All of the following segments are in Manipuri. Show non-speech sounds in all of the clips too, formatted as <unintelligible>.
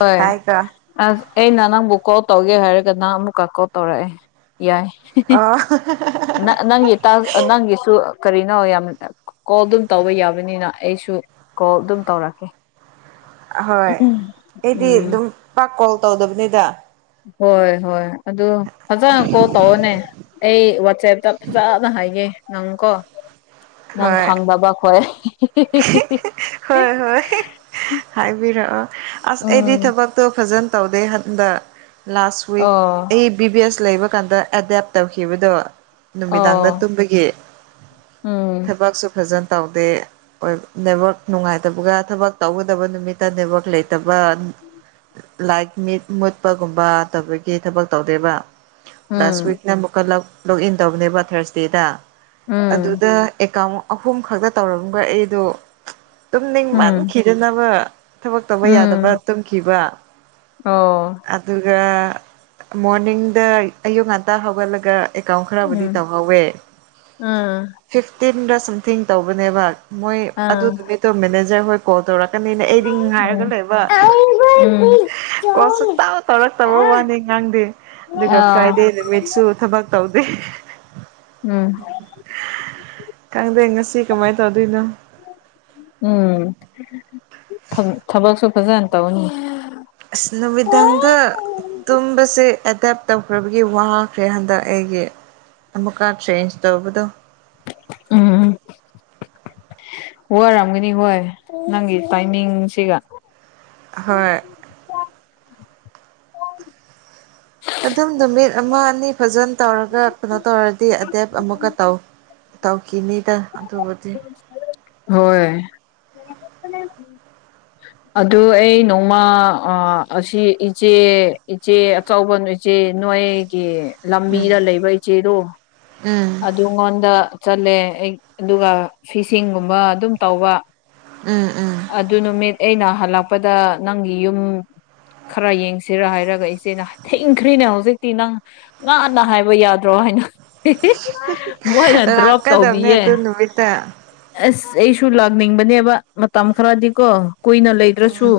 ꯍꯣꯏ ꯇꯥꯏꯀꯣ ꯑꯁ ꯑꯩꯅ ꯅꯪꯕꯨ ꯀꯣꯜ ꯇꯧꯒꯦ ꯍꯥꯏꯔꯒ ꯅꯪ ꯑꯃꯨꯛꯀ ꯀꯣꯜ ꯇꯧꯔꯛꯑꯦ ꯌꯥꯏ ꯑꯣ ꯅꯪꯒꯤ ꯅꯪꯒꯤꯁꯨ ꯀꯔꯤ ꯧ ꯌꯥꯝ ꯀꯣꯜ ꯑꯗꯨꯝ ꯇꯧꯕ ꯌꯥꯕꯅꯤꯅ ꯑꯩꯁꯨ ꯀꯣꯜ ꯑꯗꯨꯝ ꯇꯧꯔꯛꯀꯦ ꯍꯣꯏ ꯑꯩꯗꯤ ꯎꯝ ꯑꯗꯨꯝ ꯄꯥꯛ ꯀꯣꯜ ꯇꯧꯗꯕꯅꯤꯗ ꯍꯣꯏ ꯍꯣꯏ ꯑꯗꯨ ꯐꯖꯅ ꯀꯣ ꯇꯧꯔꯅꯦ ꯑꯩ ꯏꯁꯦꯞꯇ ꯐꯖꯅ ꯍꯥꯏꯒꯦ ꯅꯪ ꯀꯣ ꯅꯪ ꯍꯣꯏ ꯈꯪꯗꯕ ꯈꯣꯏ ꯍꯣꯏ ꯍꯣꯏ ꯍꯥꯏꯕꯤꯔꯛꯑꯣ ꯑꯁ ꯎꯝ ꯑꯩꯗꯤ ꯊꯕꯛꯇꯣ ꯐꯖꯅ ꯇꯧꯗꯦ ꯍꯟꯗ ꯂꯥꯁ ꯋꯤꯛ ꯑꯣ ꯑꯩ ꯕꯤ ꯕꯤ ꯑꯦꯁ ꯂꯩꯕ ꯀꯥꯟꯗ ꯑꯦꯗꯦꯞ ꯇꯧꯈꯤꯕꯗꯕ ꯅꯨꯃꯤꯗꯥꯡꯗ ꯑꯣ ꯇꯨꯝꯕꯒꯤ ꯎꯝ ꯊꯕꯛꯁꯨ ꯐꯖꯅ ꯇꯧꯗꯦ ꯅꯦꯠꯋꯥꯛ ꯅꯨꯡꯉꯥꯏꯇꯕꯒ ꯊꯕꯛ ꯇꯧꯒꯗꯕ ꯅꯨꯃꯤꯠꯇ ꯅꯦꯠꯋꯥꯛꯛ ꯂꯩꯇꯕ ꯂꯥꯏꯛ ꯃꯤꯠ ꯃꯨꯠꯄꯒꯨꯝꯕ ꯇꯧꯕꯒꯤ ꯊꯕꯛ ꯇꯧꯗꯦꯕ ꯂꯥꯁ ꯎꯝ ꯋꯤꯛꯅ ꯑꯃꯨꯛꯀ ꯂꯣꯛꯏꯟ ꯇꯧꯕꯅꯦꯕ ꯊꯥꯔꯁꯗꯦꯗ ꯎꯝ ꯑꯗꯨꯗ ꯑꯦꯀꯥꯎ ꯑꯍꯨꯝ ꯈꯛꯇ ꯇꯧꯔꯝꯕ ꯑꯩꯗꯣ ꯇꯨꯝꯅꯤꯡ ꯎꯝ ꯃꯥꯟꯈꯤꯗꯅꯕ ꯊꯕꯛ ꯇꯧꯕ ꯌꯥꯗꯕ ꯎꯝ ꯇꯨꯝꯈꯤꯕ ꯑꯣ ꯑꯗꯨꯒ ꯃꯣꯔꯅꯤꯡꯗ ꯑꯌꯨꯛ ꯉꯟꯇꯥ ꯍꯧꯒꯠꯂꯒ ꯑꯦꯀꯥꯎꯟ ꯈꯔꯕꯨꯗꯤ ꯎꯝ ꯇꯧꯍꯧꯋꯦ ꯎꯝ ꯐꯤꯐꯇꯤꯟꯗ ꯁꯝꯊꯤꯡ ꯇꯧꯕꯅꯦꯕ ꯃꯣꯏ ꯑꯥ ꯑꯗꯨꯃꯤ ꯇ ꯃꯦꯅꯦꯖꯔ ꯍ ꯀꯣ ꯇꯔ ꯇꯅꯤꯅ ꯑꯩꯗꯤ ꯉ ꯉꯥꯏꯔꯒ ꯂꯣꯏꯕ ꯑ ꯀꯣꯁꯨ ꯇꯥꯎ ꯇꯧꯔꯛꯇꯕ ꯋꯥꯅꯤ ꯉꯥꯡꯗꯦ ꯑꯗꯨꯒ ꯎꯝ ꯐ꯭ꯔꯥꯏꯗꯦ ꯅꯨꯃꯤꯠꯁꯨ ꯊꯕꯛ ꯇꯧꯗꯦ ꯎꯝ ꯈꯪꯗꯦ ꯉꯁꯤ ꯀꯃꯥꯏꯅ ꯇ ꯎꯝ ꯊꯕꯛꯁꯨ ꯐꯖꯅ ꯇꯧꯅꯤ ꯑꯁ ꯅꯨꯃꯤꯗꯥꯡꯗ ꯇꯨꯝꯕꯁꯦ ꯑꯦꯗꯦꯞ ꯇꯧꯈ꯭ꯔꯕꯒꯤ ꯋꯥꯈ꯭ꯔꯦ ꯍꯟꯗꯛ ꯑꯩ ꯑꯩ ꯑꯃꯨꯛꯀ ꯆꯦꯟꯖ ꯇꯧꯕꯗꯣ ꯎꯝ ꯋꯥꯔꯝꯒꯅꯤ ꯍꯣꯏ ꯅꯪꯒꯤ ꯇꯥꯏꯃꯤꯡꯁꯤꯒ ꯎꯝꯝ ꯍꯣꯏ ꯑꯗꯨꯝ ꯅꯨꯃꯤꯠ ꯑꯃ ꯑꯅꯤ ꯐꯖꯅ ꯇꯧꯔꯒ ꯀꯩꯅꯣ ꯇꯧꯔꯗꯤ ꯑꯗꯦꯞ ꯑꯃꯨꯛꯀ ꯇꯧ ꯇꯧꯈꯤꯅꯤꯗ ꯑꯗꯨꯕꯨꯗꯤ ꯍꯣꯏ ꯑꯗꯨ ꯑꯩ ꯅꯣꯡꯃ ꯑꯁꯤ ꯏꯆꯦ ꯏꯆꯦ ꯑꯆꯕ ꯏꯆꯦ ꯏꯆꯦ ꯅꯣꯏꯒꯤ ꯎꯝ ꯂꯝꯕꯤꯗ ꯂꯩꯕ ꯏꯆꯦꯗꯣ ꯎꯝ ꯑꯗꯨꯉꯣꯟꯗ ꯆꯠꯂꯦ ꯑꯗꯨꯒ ꯐꯤꯁꯤꯡꯒꯨꯝꯕ ꯑꯗꯨꯝ ꯇꯧꯕ ꯎꯝ ꯎꯝ ꯑꯗꯨ ꯅꯨꯃꯤꯠ ꯑꯩꯅ ꯍꯜꯂꯛꯄꯗ ꯅꯪꯒꯤ ꯌꯨꯝ ꯈꯔ ꯌꯦꯡꯁꯤꯔ ꯍꯥꯏꯔꯒ ꯏꯆꯦꯅ ꯊꯤꯡꯈ꯭ꯔꯤꯅꯦ ꯍꯧꯖꯤꯛꯇꯤ ꯅꯪ ꯉꯥꯟꯟꯅ ꯍꯥꯏꯕ ꯌꯥꯗ꯭ꯔꯣ ꯃꯣꯏꯅ ꯗ꯭ꯔꯣꯞ ꯂꯥꯛꯀꯗꯕꯅꯦ ꯇꯧꯕꯤꯌꯦ ꯑꯗꯨ ꯅꯨꯃꯤꯠꯇ ꯑꯁ ꯑꯩꯁꯨꯨ ꯂꯒꯅꯤꯡꯅꯦ ꯃꯇꯝ ꯈꯔꯗꯤ ꯀꯣ ꯀꯨꯏꯅ ꯂꯩꯗ꯭ꯔꯁꯨ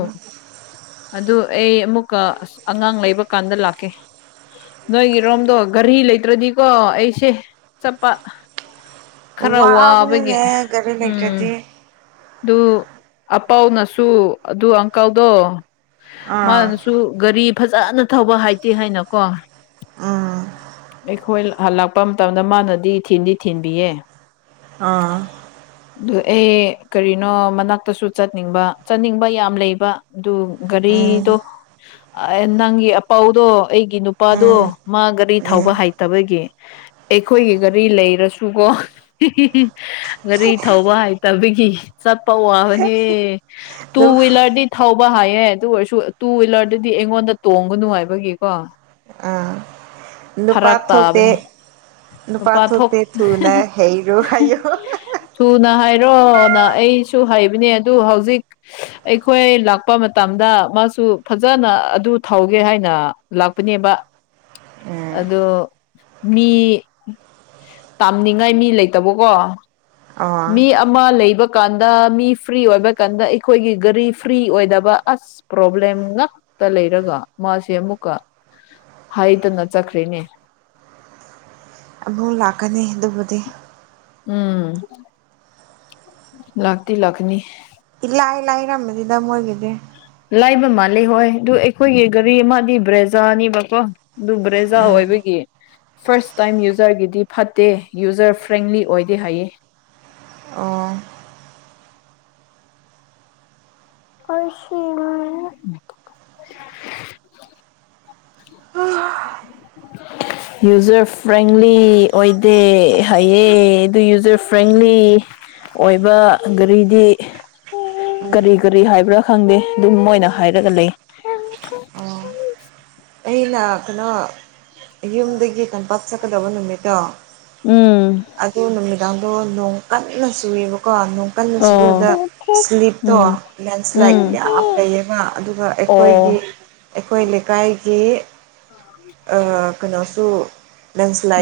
ꯑꯗꯨ ꯑꯩ ꯑꯃꯨꯛꯀ ꯑꯁ ꯑꯉꯥꯡ ꯂꯩꯕ ꯀꯥꯟꯗ ꯂꯥꯛꯀꯦ ꯅꯣꯏꯒꯤꯔꯣꯝꯗꯣ ꯘꯔꯤ ꯂꯩꯇ꯭ꯔꯗꯤꯀꯣ ꯑꯩꯁꯦ ꯆꯠꯄ ꯈꯔ ꯋꯥꯕꯒꯤ ꯋꯥꯕꯅꯤꯅꯦ ꯒꯥꯔꯤ ꯎꯝ ꯂꯩꯇ꯭ꯔꯗꯤ ꯑꯗꯨ ꯑꯄꯥꯎꯅꯁꯨ ꯑꯗꯨ ꯑꯪꯀꯜꯗꯣ ꯑꯥ ꯃꯥꯅꯁꯨ ꯒꯥꯔꯤ ꯐꯖꯅ ꯊꯧꯕ ꯍꯥꯏꯇꯦ ꯍꯥꯏꯅꯀꯣ ꯎꯝ ꯑꯩꯈꯣꯏ ꯍꯜꯂꯛꯄ ꯃꯇꯝꯗ ꯃꯥꯅꯗꯤ ꯏ ꯊꯤꯟꯗꯤ ꯊꯤꯟꯕꯤꯌꯦ ꯑꯥ ꯑꯗꯨ ꯑꯦ ꯀꯔꯤꯅꯣ ꯃꯅꯥꯛꯇꯁꯨ ꯆꯠꯅꯤꯡꯕ ꯆꯠꯅꯤꯡꯕ ꯌꯥꯝ ꯂꯩꯕ ꯑꯗꯨ ꯎꯝ ꯒꯥꯔꯤꯗꯣ ꯅꯪꯒꯤ ꯑꯄꯥꯎꯗꯣ ꯑꯩꯒꯤ ꯅꯨꯄꯥꯗꯣ ꯎꯝ ꯃꯥ ꯒꯥꯔꯤ ꯎꯝ ꯊꯥꯎꯕ ꯍꯩꯇꯕꯒꯤ ꯑꯩꯈꯣꯏꯒꯤ ꯒꯥꯔꯤ ꯂꯩꯔꯁꯨꯀꯣ ꯒꯥꯔꯤ ꯊꯧꯕ ꯍꯥꯏꯇꯕꯒꯤ ꯆꯞ ꯄꯧꯕꯅꯤ ꯇꯨ ꯑꯗꯨꯝ ꯍꯋꯤꯂꯔꯗꯤ ꯊꯧꯕ ꯍꯥꯏ ꯑꯦ ꯑꯗꯨ ꯑꯣꯏꯔꯁꯨ ꯇꯨ ꯍ꯭ꯋꯤꯂꯔꯗꯗꯤ ꯑꯩꯉꯣꯟꯗ ꯇꯣꯡꯒꯅꯨ ꯍꯥꯏꯕꯒꯤꯀꯣ ꯑꯥ ꯅꯨꯄꯥ ꯐꯔꯛ ꯇꯥꯕꯅꯦ ꯊꯣꯛꯇꯦ ꯅꯨꯄꯥ ꯄꯊꯣꯛ ꯊꯣꯛꯇꯦ ꯊꯨꯅ ꯍꯩꯔꯣ ꯍꯥꯏꯌꯣ ꯊꯨꯅ ꯍꯥꯏꯥꯏ ꯔꯣ ꯅ ꯑꯩꯁꯨ ꯍꯩꯕꯅꯦ ꯑꯗꯨ ꯍꯧꯖꯤꯛ ꯑꯩꯈꯣꯏ ꯂꯥꯛꯄ ꯃꯇꯝꯗ ꯑꯗꯨ ꯐꯖꯅ ꯑꯗꯨ ꯊꯧꯒꯦ ꯍꯥꯏꯅ ꯂꯥꯛꯄꯅꯦꯕ ꯎꯝ ꯑꯗꯣ ꯃꯤ ꯇꯥꯝꯅꯤꯡꯉꯥꯏ ꯃꯤ ꯂꯩꯇꯕꯀꯣ ꯑꯣ ꯃꯤ ꯑꯃ ꯂꯩꯕ ꯀꯥꯟꯗ ꯃꯤ ꯐ꯭ꯔꯤ ꯑꯣꯏꯕ ꯀꯥꯟꯗ ꯑꯩꯈꯣꯏꯒꯤ ꯒꯥꯔꯤ ꯐ꯭ꯔꯤ ꯑꯣꯏꯗꯕ ꯄ꯭ꯔꯣꯕ꯭ꯂꯦꯝ ꯉꯥꯛꯇ ꯂꯩꯔꯒ ꯃꯥꯁꯦ ꯑꯃꯨꯛꯀ ꯍꯥꯏꯇꯅ ꯆꯠꯈ꯭ꯔꯦꯅꯦ ꯑꯕꯧ ꯂꯥꯛꯀꯅꯤ ꯑꯗꯨꯕꯨꯗꯤ ꯎꯝ ꯂꯥꯛꯇ ꯂꯥꯛꯅꯤ ꯔꯃꯗꯤꯗ ꯃ ꯑꯣꯏꯒꯗꯤꯦ ꯂꯥꯏꯕ ꯃꯥꯜꯂꯤꯦ ꯍꯣꯏ ꯑꯗꯨ ꯑꯩꯈꯣꯏꯒꯤ ꯒꯥꯔꯤ ꯑꯃꯗꯤ ꯕ꯭ꯔꯦꯖꯥꯅꯤꯕꯀꯣ ꯑꯗꯨ ꯕ꯭ꯔꯦꯖꯥ ꯎꯝ ꯑꯣꯏꯕꯒꯤ ꯐꯥꯔꯁ ꯇꯥꯏꯝ ꯌꯨꯖꯔꯒꯤꯗꯤ ꯐꯠꯇꯦ ꯌꯨꯖꯔ ꯐ꯭ꯔꯦꯟꯂꯤ ꯑꯣꯏꯗꯦ ꯍꯥꯏꯌꯦ ꯑꯣ ꯑꯩꯁꯤ <inaudible> ꯌꯨꯖꯔ ꯐ꯭ꯔꯦꯡꯂꯤ ꯑꯣꯏꯗꯦ ꯍꯥꯏꯌꯦ ꯑꯗꯨ ꯌꯨꯖꯔ ꯐ꯭ꯔꯦꯡꯂꯤ ꯑꯣꯏꯕ ꯒꯥꯔꯤꯗꯤ ꯀꯔꯤ ꯀꯔꯤ ꯍꯥꯏꯕ꯭ꯔꯥ ꯈꯪꯗꯦ ꯑꯗꯨꯝꯅ ꯍꯥꯏꯔꯒ ꯂꯩ ꯑꯗꯨꯩꯅꯣ ꯌꯨꯝꯗꯒꯤ ꯀꯝꯄꯥꯛ ꯆꯠꯀꯗꯕ ꯅꯨꯃꯤꯠꯇꯣ ꯎꯝ ꯑꯗꯨ ꯅꯨꯃꯤꯗꯥꯡꯗꯣ ꯅꯣꯡ ꯀꯟꯅ ꯆꯨꯏꯕ ꯀꯣ ꯣꯡꯀꯜ ꯁꯕꯗ ꯑꯣ ꯁ꯭ꯂꯤꯞꯇꯣ ꯎꯝ ꯂꯦꯟꯁ꯭ꯂꯥꯏꯠ ꯎꯝ ꯌꯥꯝ ꯂꯩꯌꯦꯕ ꯑꯗꯨꯒ ꯑꯩꯈꯣꯏꯒꯤ ꯑꯣ ꯑꯩꯈꯣꯏ ꯂꯩꯀꯥꯏ ꯀꯩꯅꯣꯁꯨ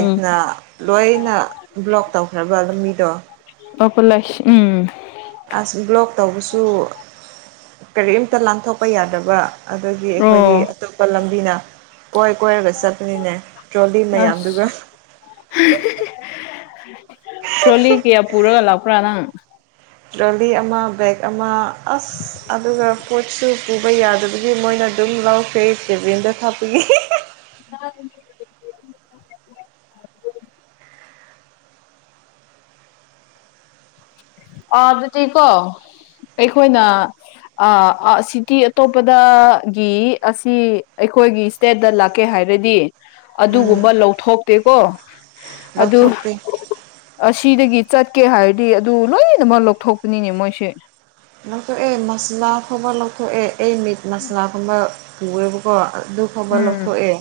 ꯎꯝ ꯂꯣꯏꯅ ꯕ꯭ꯂꯣꯛ ꯇꯧꯈ꯭ꯔꯕ ꯂꯝꯕꯤꯗꯣ ꯑꯣꯄ ꯂꯁ ꯎꯝ ꯑꯁ ꯕ꯭ꯂꯣꯛ ꯇꯧꯕꯁꯨ ꯀꯔꯤꯝꯇ ꯂꯥꯟꯊꯣꯛꯄ ꯌꯥꯗꯕ ꯑꯗꯒꯤ ꯑꯩꯈꯣꯏꯗꯤ ꯑꯣ ꯑꯇꯣꯞꯄ ꯂꯝꯕꯤꯅ ꯀꯣꯏ ꯀꯣꯏꯔꯒ ꯆꯠꯄꯅꯤꯅꯦ ꯇ꯭ꯔꯣꯂꯤ ꯃꯌꯥꯝꯗꯨꯒ ꯑꯁ ꯇ꯭ꯔꯣꯂꯤ ꯀꯌꯥ ꯄꯨꯔꯒ ꯂꯥꯛꯄ꯭ꯔꯥ ꯅꯪ ꯇ꯭ꯔꯣꯂꯤ ꯑꯃ ꯕꯒ ꯑꯃ ꯑꯁ ꯑꯗꯨꯒ ꯄꯣꯠꯁꯨ ꯄꯨꯕ ꯌꯥꯗꯕꯒꯤ ꯃꯣꯏꯅ ꯑꯗꯨꯝ ꯂꯧꯈ꯭ꯔꯦ ꯀꯦꯚꯦꯟꯗ ꯊꯞꯄꯒꯤ ꯑ ꯑ ꯑꯗꯨ ꯊꯀꯣ ꯑꯩꯈꯣꯏꯅ ꯁꯤꯇ ꯑꯇꯣꯞꯄꯗꯒꯤ ꯑꯁꯤ ꯑꯩꯈꯣꯏꯒꯤ ꯏꯁꯇꯦꯠꯇ ꯂꯥꯛꯀꯦ ꯍꯥꯏꯔꯗꯤ ꯑꯗꯨꯒꯨꯝꯕ ꯂꯧꯊꯣꯛꯇꯦꯀꯣ ꯑꯗꯨ ꯂꯧꯊꯣꯛꯄꯤꯦ ꯑꯁꯤꯗꯒꯤ ꯆꯠꯀꯦ ꯍꯥꯏꯔꯗꯤ ꯑꯗꯨ ꯂꯣꯏꯅꯃꯛ ꯂꯧꯊꯣꯛꯄꯅꯤꯅꯦ ꯃꯣꯏꯁꯦ ꯂꯧꯣ ꯑꯦ ꯃꯁꯂꯥ ꯐꯕ ꯂꯧꯀꯣ ꯑꯦ ꯃꯤꯠ ꯃꯁꯂꯥ ꯈꯕ ꯄꯨꯦꯕ ꯀꯣ ꯗꯨꯈ ꯍꯕ ꯎꯝ ꯂꯧꯈꯣꯑꯦ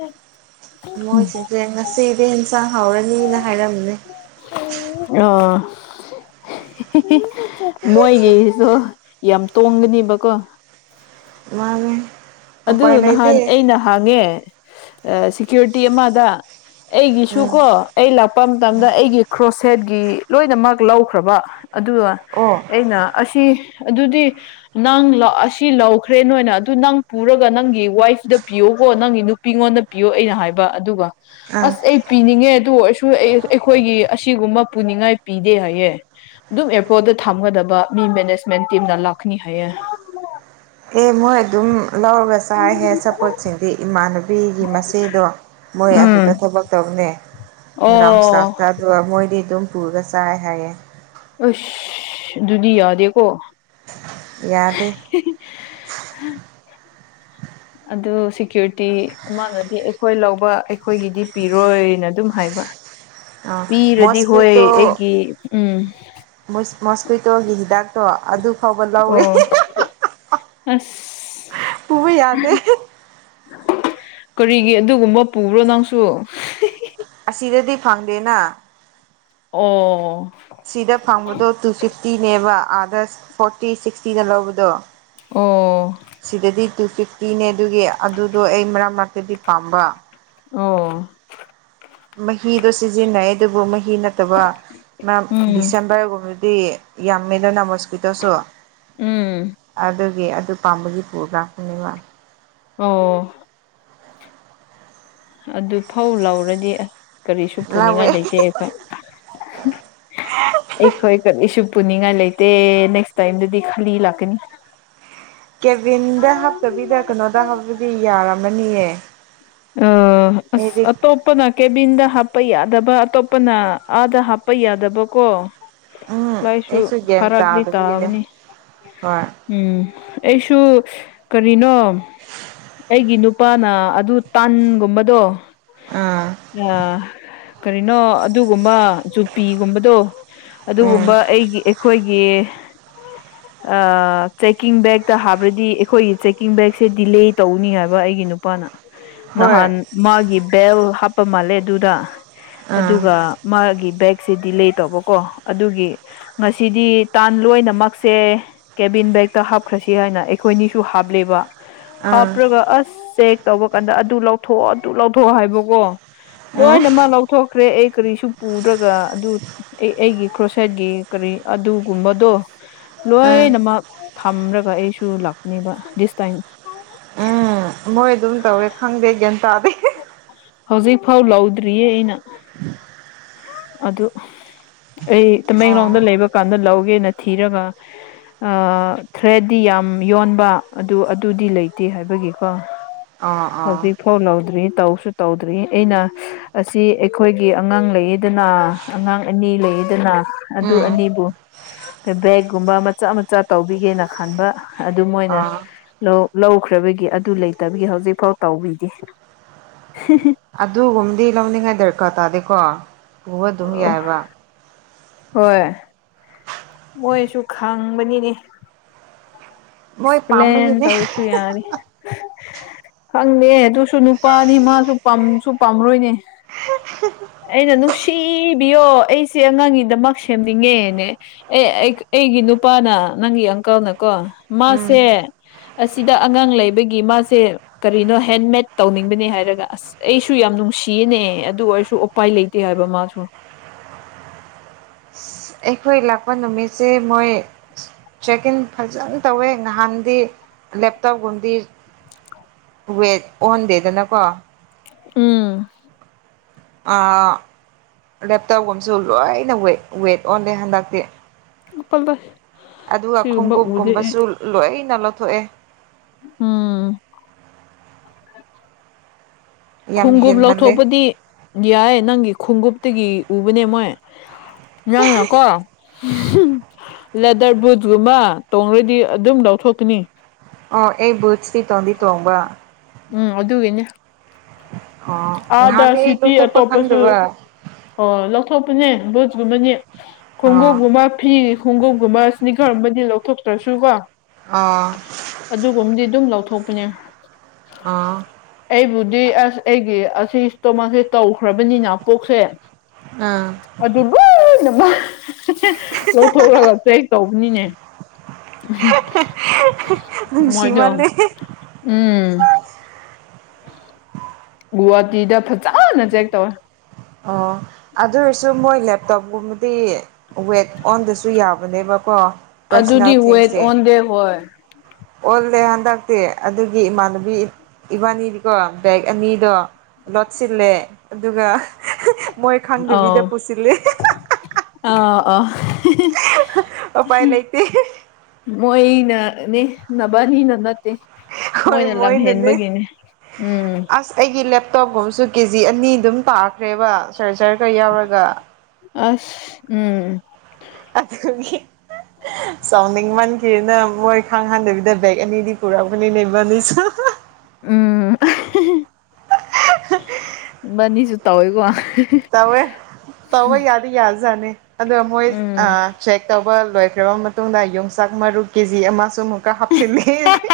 ꯎꯝ ꯃꯣꯏꯁꯤꯡꯁꯦ ꯉꯁꯤꯗꯤ ꯑꯦꯟꯁꯥꯡ ꯍꯥꯎꯔꯅꯤꯅ ꯍꯥꯏꯔꯝꯕꯅꯤ ꯑꯣ <unintelligible> ꯃꯣꯏꯒꯤꯁꯨ ꯌꯥꯝ ꯇꯣꯡꯒꯅꯦꯕꯀꯣ ꯃꯥꯅꯦ ꯑꯗꯨ ꯎꯄꯥꯏ ꯅꯍꯥꯟ ꯂꯩꯇꯦ ꯑ ꯅꯍꯥꯡꯉꯦ ꯁꯤꯦꯀ꯭ꯌꯨꯔꯤꯇꯤ ꯑꯃꯗ ꯑꯩꯒꯤꯁꯨꯨ ꯎꯝ ꯀꯣ ꯑꯩ ꯂ ꯂꯄ ꯃꯇꯝꯗ ꯑꯩꯒꯤ ꯀ꯭ꯔꯣꯁꯦꯠꯀꯤ ꯂꯣꯏꯅꯃꯛ ꯂꯧꯈ꯭ꯔꯕ ꯑꯗꯨꯒ ꯑꯣ ꯑꯩꯅ ꯑꯗꯨꯗꯤ ꯅꯪ ꯑꯁꯤ ꯂꯧꯈ꯭ꯔꯦ ꯅꯣꯏꯅ ꯑꯗꯨ ꯅꯪ ꯄꯨꯔꯒ ꯅꯪꯒꯤ ꯋꯥꯏꯐꯇ ꯄꯤꯌꯣꯀꯣ ꯅꯪꯒꯤ ꯅꯨꯄꯤꯉꯣꯟꯗ ꯄꯤꯌꯣ ꯑꯩꯅ ꯍꯥꯏꯕ ꯑꯗꯨꯒ ꯑꯥ ꯑꯁ ꯑꯩ ꯄꯤꯅꯤꯡꯉꯦ ꯑꯗꯨ ꯑꯣꯏꯔꯁꯨ ꯑꯩꯈꯣꯏꯒꯤ ꯑꯁꯤꯒꯨꯝꯕ ꯄꯨꯅꯤꯡꯉꯥꯏ ꯄꯤꯗꯦ ꯍꯥꯏꯌꯦꯦ ꯑꯗꯨꯝ ꯑꯦꯔꯄꯣꯔꯠꯇ ꯊꯝꯒꯗꯕ ꯃꯤ ꯃꯦꯅꯦꯖꯃꯦꯟ ꯇꯤꯝꯅ ꯂꯥꯛꯀꯅꯤ ꯍꯥꯏꯌꯦ ꯑꯦ ꯃꯣꯏ ꯑꯗꯨꯝ ꯂꯧꯔꯒ ꯆꯥꯏꯍꯦ ꯁꯞꯄꯣꯠꯁꯤꯡꯗꯤ ꯏꯃꯥꯟꯅꯕꯤ ꯅꯨꯄꯤꯒꯤ ꯃꯆꯦꯗꯣ ꯃꯣꯏ ꯎꯝ ꯑꯗꯨꯗ ꯊꯕꯛ ꯇꯧꯅꯦ ꯒ꯭ꯔꯥꯎꯟꯁꯥꯛꯇ ꯑꯣ ꯑꯗꯨꯒ ꯃꯣꯏ ꯗꯤ ꯑꯗꯨꯝ ꯄꯨꯔꯒ ꯆꯥꯏ ꯍꯥꯏꯌꯦꯦ ꯑꯁ ꯑꯗꯨꯗꯨꯗꯤ ꯌꯥꯗꯦꯀꯣ ꯌꯥꯗꯦ ꯎꯝ ꯑꯗꯨ ꯁꯤꯦꯀ꯭ꯌꯨꯔꯤꯇꯤ ꯃꯥꯅꯗꯤ ꯑꯩꯈꯣꯏ ꯂꯧꯕ ꯑꯩꯈꯣꯏꯒꯤꯗꯤ ꯄꯤꯔꯣꯏꯅ ꯑꯗꯨꯝ ꯍꯥꯏꯕ ꯑ ꯄꯤꯔꯗꯤ ꯍꯣꯏ ꯑꯩꯒꯤ ꯎꯝ ꯃꯣꯁꯀ꯭ꯋꯇꯣꯒꯤ ꯍꯤꯗꯥꯛꯇꯣ ꯑꯗꯨ ꯐꯥꯎꯕ ꯂꯧꯏꯤ ꯑꯣ ꯑꯁ ꯄꯨꯕ ꯌꯥꯗꯦ ꯀꯔꯤꯒꯤ ꯑꯗꯨꯒꯨꯝꯕ ꯄꯨꯕ꯭ꯔꯣ ꯅꯪꯁꯨ ꯑꯁꯤꯗꯗꯤ ꯐꯪꯗꯦꯅ ꯑꯣ ꯁꯤꯗ ꯐꯪꯕꯗꯣ ꯇꯨ ꯐꯤꯐꯇꯤꯅꯦꯕ ꯑꯥꯗꯁ ꯐꯣꯔꯇꯤ ꯁꯤꯛꯁꯇꯤꯅ ꯂꯧꯕꯗꯣ ꯑꯣꯥ ꯁꯤꯗꯗꯤ ꯇꯨ ꯐꯤꯐꯇꯤꯅꯦ ꯑꯗꯨꯒꯤ ꯑꯗꯨꯗꯣ ꯑꯩ ꯃꯔꯛ ꯃꯔꯅꯥꯛꯇꯗꯤ ꯄꯥꯝꯕ ꯑꯣ ꯃꯍꯤꯗꯣ ꯁꯤꯖꯤꯟꯅꯩ ꯑꯗꯨꯕꯨ ꯃꯍꯤ ꯅꯠꯇꯕ ꯎꯝ ꯗꯤꯁꯦꯝꯕꯔꯒꯨꯝꯕꯗꯤ ꯌꯥꯝꯃꯦꯗꯣ ꯅꯃꯁꯀꯠꯇꯁꯨ ꯎꯝ ꯑꯗꯨ ꯑꯗꯨ ꯄꯥꯝꯕꯒꯤ ꯐꯣꯒ꯭ꯔꯥꯐꯨꯅꯦꯕ ꯑꯣ ꯑꯗꯨ ꯐꯧ ꯂꯧꯔꯗꯤ ꯑꯁ ꯀꯔꯤꯁꯨ ꯄꯨꯅꯤꯡꯉꯥꯏ ꯂꯧꯋꯦ ꯂꯩꯇꯦ ꯑꯩꯈꯣꯏ ꯑꯩꯈꯣꯏ ꯀꯔꯤꯁꯨ ꯄꯨꯅꯤꯡꯉꯥꯏ ꯂꯩꯇꯦ ꯅꯦꯛꯁ ꯇꯥꯏꯝꯗꯗꯤ ꯈꯂꯤ ꯂꯥꯛꯀꯅꯤ ꯀꯦꯚꯟꯗ ꯍꯥꯞꯇꯕꯤꯗ ꯀꯩꯅꯣꯗ ꯍꯥꯞꯄꯤꯗꯤ ꯌꯥꯔꯝꯃꯅꯤꯌꯦ ꯑ ꯑ ꯑꯩꯗꯤ ꯑꯇꯣꯞꯄꯅ ꯀꯦꯕꯤ ꯍꯥ ꯍꯥꯞꯄ ꯌꯥꯗꯕ ꯑꯇꯣꯞꯄꯅ ꯑꯥꯗ ꯍꯥꯞꯄ ꯌꯥꯗꯕꯀꯣ ꯎꯝ ꯂꯥꯏꯁꯨ ꯑꯩꯁꯨ ꯒ꯭ꯌꯥꯟ ꯐꯔꯗꯤ ꯇꯥꯗꯕꯒꯤꯅꯦ ꯇꯥꯕꯅꯤ ꯍꯣꯏ ꯎꯝ ꯑꯩꯁꯨ ꯀꯔꯤꯅꯣ ꯑꯩꯒꯤ ꯅꯨꯄꯥꯅ ꯑꯗꯨ ꯇꯟꯒꯨꯝꯕꯗꯣ ꯎꯝ ꯀꯔꯤꯅꯣ ꯑꯗꯨꯒꯨꯝꯕ ꯌꯨꯄꯤꯒꯨꯝꯕꯗꯣ ꯎꯝ ꯑꯗꯨꯒꯨꯝꯕ ꯑꯩꯒꯤ ꯑꯩꯈꯣꯏꯒꯤ <inaudible> ꯆꯦꯛꯀꯤꯡ ꯕꯦꯒꯛꯇ ꯍꯥꯕ꯭ꯔꯗꯤ ꯑꯩꯈꯣꯏꯒꯤ ꯆꯦꯛꯀꯤꯡ ꯕꯦꯒꯁꯦ ꯗꯤꯂꯦ ꯇꯧꯅꯤ ꯍꯥꯏꯕ ꯑꯩꯒꯤ ꯅꯨꯄꯥꯅ ꯍꯣꯏ ꯅꯍꯥꯟ ꯃꯥꯒꯤ ꯕꯦꯜ ꯍꯥꯞꯄ ꯃꯥꯜꯂꯦ ꯑꯗꯨꯗ ꯎꯝ ꯑꯗꯨꯒ ꯃꯥꯒꯤ ꯕꯦꯒꯁꯤꯗꯤ ꯂꯩ ꯇꯧꯕꯀꯣ ꯑꯗꯨꯒꯤ ꯉꯁꯤꯗꯤ ꯇꯥꯟ ꯂꯣꯏꯅꯃꯛꯁꯦ ꯀꯦꯕꯤꯟ ꯕꯦꯒꯛꯇ ꯍꯥꯞꯈ꯭ꯔꯁꯤ ꯍꯥꯏꯅ ꯑꯩꯈꯣꯏꯅꯤꯁꯨ ꯍꯥꯞꯂꯦꯕ ꯎꯝ ꯍꯥꯞꯄ꯭ꯔꯒ ꯑꯁ ꯆꯦꯛ ꯇꯧꯕ ꯀꯥꯟꯗ ꯑꯗꯨ ꯂꯧꯊꯣꯛꯑꯣ ꯑꯗꯨ ꯂꯧꯊꯣꯛꯑꯣ ꯍꯥꯏꯕꯀꯣ ꯎꯝ ꯂꯣꯏꯅ ꯃꯥ ꯂꯧꯊꯣꯛꯈ꯭ꯔꯦ ꯑꯩ ꯀꯔꯤꯁꯨ ꯄꯨꯗ꯭ꯔꯒ ꯑꯗꯨ ꯑꯩ ꯑꯩꯒꯤ ꯀ꯭ꯔꯣꯁꯥꯏꯠꯒꯤ ꯀꯔꯤ ꯑꯗꯨꯒꯨꯝꯕꯗꯣ ꯎꯝ ꯂꯣꯏꯅꯃꯛ ꯊꯝꯔꯒ ꯑꯩꯁꯨ ꯂꯥꯛꯅꯦꯕ ꯗꯤꯁ ꯇꯥꯏꯝ ꯎꯝ ꯃꯣꯏ ꯑꯗꯨꯝ ꯇꯧꯋꯦ ꯈꯪꯗꯦ ꯒ꯭ꯌꯥꯟ ꯇꯥꯗꯦ ꯍꯧꯖꯤꯛ ꯐꯥꯎ ꯂꯧꯗ꯭ꯔꯤꯌꯦ ꯑꯩꯅ ꯑꯗꯨ ꯑꯩ ꯑꯥ ꯇꯃꯦꯡꯂꯣꯡꯗ ꯂꯩꯕ ꯀꯥꯟꯗ ꯂꯧꯒꯦꯅ ꯊꯤꯔꯒ ꯊ꯭ꯔꯦꯠꯗꯤ ꯌꯥꯝ ꯌꯣꯟꯕ ꯑꯗꯨ ꯑꯗꯨꯗꯤ ꯂꯩꯇꯦ ꯍꯥꯏꯕꯒꯤꯀꯣ ꯑꯥ ꯑꯥ ꯇꯧꯗ꯭ꯔꯤ ꯇꯧꯁꯨ ꯇꯧꯗ꯭ꯔꯤ ꯑꯩꯅ ꯑꯁꯤ ꯑꯩꯈꯣꯏꯒꯤ ꯑꯉꯥꯡ ꯂꯩꯔꯤꯗꯅ ꯑꯉꯥꯡ ꯑꯅꯤ ꯑꯅꯤ ꯂꯩꯌꯦꯗꯅ ꯑꯗꯨ ꯎꯝ ꯑꯅꯤꯕꯨ ꯑ ꯕꯦꯒꯒꯨꯝꯕ ꯃꯆꯥ ꯃꯆꯥ ꯇꯧꯕꯤꯒꯦꯅ ꯈꯟꯕ ꯑꯗꯨ ꯃꯣꯏꯅ ꯑꯥ ꯂꯧ ꯂꯧꯈ꯭ꯔꯕꯒꯤ ꯑꯗꯨ ꯂꯩꯇꯕꯒꯤ ꯍꯧꯖꯤꯛꯐꯥꯎ ꯇꯧꯕꯤꯗꯦ ꯍ ꯑꯗꯨꯒꯨꯝꯕꯗꯤ ꯂꯧꯅꯤꯡꯉꯥꯏ ꯗꯔꯀꯥꯔ ꯇꯥꯗꯦꯀꯣ ꯎꯕ ꯑꯗꯨꯝ ꯌꯥꯏꯕ ꯍꯣꯏ ꯃꯣꯏꯁꯨ ꯈꯪꯕꯅꯤꯅꯦ ꯃꯣꯏ ꯑꯦꯛꯁꯄ꯭ꯂꯦꯟ ꯄꯥꯝꯕꯒꯤꯅꯦ ꯇꯧꯔꯁꯨ ꯌꯥꯅꯤꯦ ꯈꯪꯗꯦ ꯑꯗꯨꯁꯨ ꯅꯨꯄꯥꯅꯤ ꯃꯥꯁꯨꯁꯨ ꯄꯥꯝꯔꯣꯏꯅꯦ <inaudible> ꯑꯩꯅ ꯅꯨꯡꯁꯤꯕꯤꯌꯣ ꯑꯩꯁꯦ ꯑꯉꯥꯡꯒꯤꯗꯃꯛ ꯁꯦꯝꯅꯤꯡꯉꯦꯅꯦ ꯑꯦꯒꯤ ꯅꯨꯄꯥꯅ ꯅꯪꯒꯤ ꯑꯪꯀꯜꯅ ꯀꯣ ꯎꯝ ꯃꯥꯁꯦ ꯑꯁꯤꯗ ꯑꯉꯥꯡ ꯂꯩꯕꯒꯤ ꯃꯥꯁꯦ ꯀꯔꯤꯅꯣ ꯍꯦꯟꯃꯦꯗ ꯇꯧꯅꯤꯡꯕꯅꯦ ꯍꯥꯏꯔꯒ ꯑꯁ ꯑꯩꯁꯨ ꯌꯥꯝ ꯅꯨꯡꯁꯤꯌꯦꯅꯦ ꯑꯗꯨ ꯑꯣꯏꯔꯁꯨ ꯎꯄꯥꯏ ꯂꯩꯇꯦ ꯍꯥꯏꯕ ꯃꯥꯁꯨ ꯑꯦꯈꯣꯏ ꯏꯂꯀꯅ ꯅꯃꯤꯁ ꯃꯣꯏ ꯆꯦꯛ ꯏꯟ ꯐꯖꯅ ꯇꯧꯋꯦ ꯅꯍꯥꯟꯗꯤ ꯂꯦꯞꯇꯣꯞꯒꯨꯝꯗꯤ ꯍꯦ ꯑꯣꯟꯗꯦꯗꯅ ꯀꯣ ꯎꯝ ꯂꯦꯞꯇꯣꯞꯒꯨꯝꯕꯁꯨ ꯂꯣꯏꯅ ꯋ ꯋꯦꯠ ꯑꯣꯟꯂꯦ ꯍꯟꯗꯛꯇꯤ ꯎꯜꯗ ꯑꯗꯨꯒ ꯈꯣꯡꯎꯞꯒꯨꯝꯕꯁꯨ ꯂꯣꯏꯅ ꯂꯧꯊꯣꯛꯑꯦ ꯎꯝ ꯌꯥꯝ ꯈꯣꯡꯎꯞ ꯍꯦꯟꯃꯜꯂꯦ ꯂꯧꯊꯣꯛꯄꯗꯤ ꯌꯥꯏꯦ ꯅꯪꯒꯤ ꯈꯣꯡꯎꯞꯇꯒꯤ ꯎꯕꯅꯦ ꯃꯣꯏ ꯌꯥꯥꯡꯅꯀꯣ ꯂꯦꯗꯔ ꯕꯨꯠꯀꯨꯝꯕ ꯇꯣꯡꯈ꯭ꯔꯗꯤ ꯑꯗꯨꯝ ꯂꯧ ꯊꯣꯛꯣꯛꯄꯅꯤ ꯑꯣ ꯑꯩ ꯕꯨꯠꯁꯇꯤ ꯇꯣꯗꯤꯤ ꯇꯣꯡꯕ ꯎꯝ ꯑꯗꯨꯒꯅꯦ ꯑꯣ ꯑꯥꯗ ꯅꯍꯥꯟꯗꯤ ꯑꯩ ꯁꯤꯇꯤ ꯂꯧꯊꯣꯛꯄ ꯑꯇꯣꯞꯄꯁꯨ ꯈꯪꯗꯕ ꯑꯣ ꯂꯧꯊꯣꯛ ꯅꯦ ꯕꯣꯠꯀꯨꯝꯕꯅꯦ ꯑꯣ ꯈꯣꯡꯒꯞꯒꯨꯝꯕ ꯐꯤ ꯈꯣꯡꯎꯞꯒꯨꯝꯕ ꯁꯅꯤꯈꯔꯕꯗꯤ ꯂꯧꯊꯣꯛꯇ꯭ꯔꯁꯨꯀꯣ ꯑꯣ ꯑꯗꯨꯒꯨꯝꯕꯗꯤ ꯑꯗꯨꯝ ꯂꯧꯊ ꯊꯣꯄꯅꯤ ꯑꯣ ꯑꯩ ꯕꯨꯙꯤ ꯑꯁ ꯑꯩ ꯑꯁꯤ ꯇꯣ ꯃꯥꯁꯦ ꯇꯧꯈ꯭ꯔꯕꯅꯤꯅ ꯄꯣꯛꯁꯦ ꯑꯥ ꯑꯗꯨ ꯂꯣꯏꯅꯃꯛ ꯂꯧꯊꯣꯛꯂꯒ ꯆꯦꯛ ꯇꯧꯕꯅꯤꯅꯦ ꯃꯖꯣ ꯅꯨꯡꯁꯤꯃꯜꯂꯦ ꯎꯝ ꯒꯨꯍꯥꯇꯤꯗ ꯐꯖꯅ ꯆꯦꯛ ꯇꯧꯋꯦ ꯑꯣ ꯑꯗꯨ ꯑꯣꯏꯔꯁꯨ ꯃꯣꯏ ꯂꯦꯞꯇꯣꯞꯒꯨꯝꯕꯗꯤ ꯋꯦꯠ ꯑꯣꯟꯗꯁꯨ ꯌꯥꯕꯅꯦꯕꯀꯣ ꯄꯔꯁꯣꯅꯦꯜ ꯑꯗꯨꯗꯤ ꯍꯏ ꯊꯤꯡꯁꯁꯦ ꯑꯣꯟ ꯗꯦ ꯍꯣꯏ ꯑꯣꯜꯂꯦ ꯍꯟꯗꯛꯇꯤ ꯑꯗꯨꯒꯤ ꯏꯃꯥꯟꯅꯕꯤ ꯏꯕꯥꯅꯤꯗꯤꯀꯣ ꯕꯦꯛ ꯑꯅꯤꯗꯣ ꯂꯣꯠꯁꯤꯜꯂꯦ ꯑꯗꯨꯒ ꯃꯣꯏ ꯑꯥꯎ ꯈꯪꯗꯕꯤꯗ ꯄꯨꯁꯤꯜꯂꯦ ꯑ ꯎꯄꯥꯏ ꯂꯩꯇꯦ ꯃꯣꯏꯅꯅꯦ ꯅꯅꯕꯅꯤꯅ ꯅꯠꯇꯦ ꯍꯣꯏ ꯃꯣꯏꯅ ꯃꯣꯏꯅꯅꯦ ꯂꯝꯍꯦꯟꯕꯒꯤꯅꯤ ꯎꯝ ꯑꯁ ꯑꯩꯒꯤ ꯂꯦꯞꯇꯣꯞꯒꯨꯝꯁꯨ ꯀꯦꯖꯤ ꯑꯅꯤ ꯑꯗꯨꯝ ꯇꯥꯈ꯭ꯔꯦꯕ ꯁꯔ ꯁꯔꯒ ꯌꯥꯎꯔꯒ ꯑꯁ ꯎꯝ ꯁꯥꯎꯗꯤ ꯃ ꯀꯦꯅ ꯃꯣꯏ ꯈꯥꯡꯍꯟꯗꯕꯤꯗ ꯕꯦꯛ ꯑꯅꯤꯗꯤ ꯄꯨꯔꯛꯒꯅꯤꯅꯦꯕꯅꯤꯁꯨ ꯎꯝ ꯃꯅꯤꯁꯨ ꯇꯧꯋꯦꯀꯣ ꯎꯝ ꯇꯧꯋꯦ ꯇꯧꯕ ꯌꯥꯗꯤ ꯌꯥꯖꯥꯠꯅꯤ ꯑꯗꯣ ꯃꯣꯏ ꯆꯦꯛ ꯇꯧꯕ ꯂꯣꯏꯈ꯭ꯔꯕ ꯃꯇꯨꯡꯗ ꯌꯣꯡꯆꯥꯛ ꯃꯔꯨ ꯀꯦꯖꯤ ꯑꯃꯁ ꯁꯨ ꯍꯥꯞꯁꯤ ꯂꯩꯈ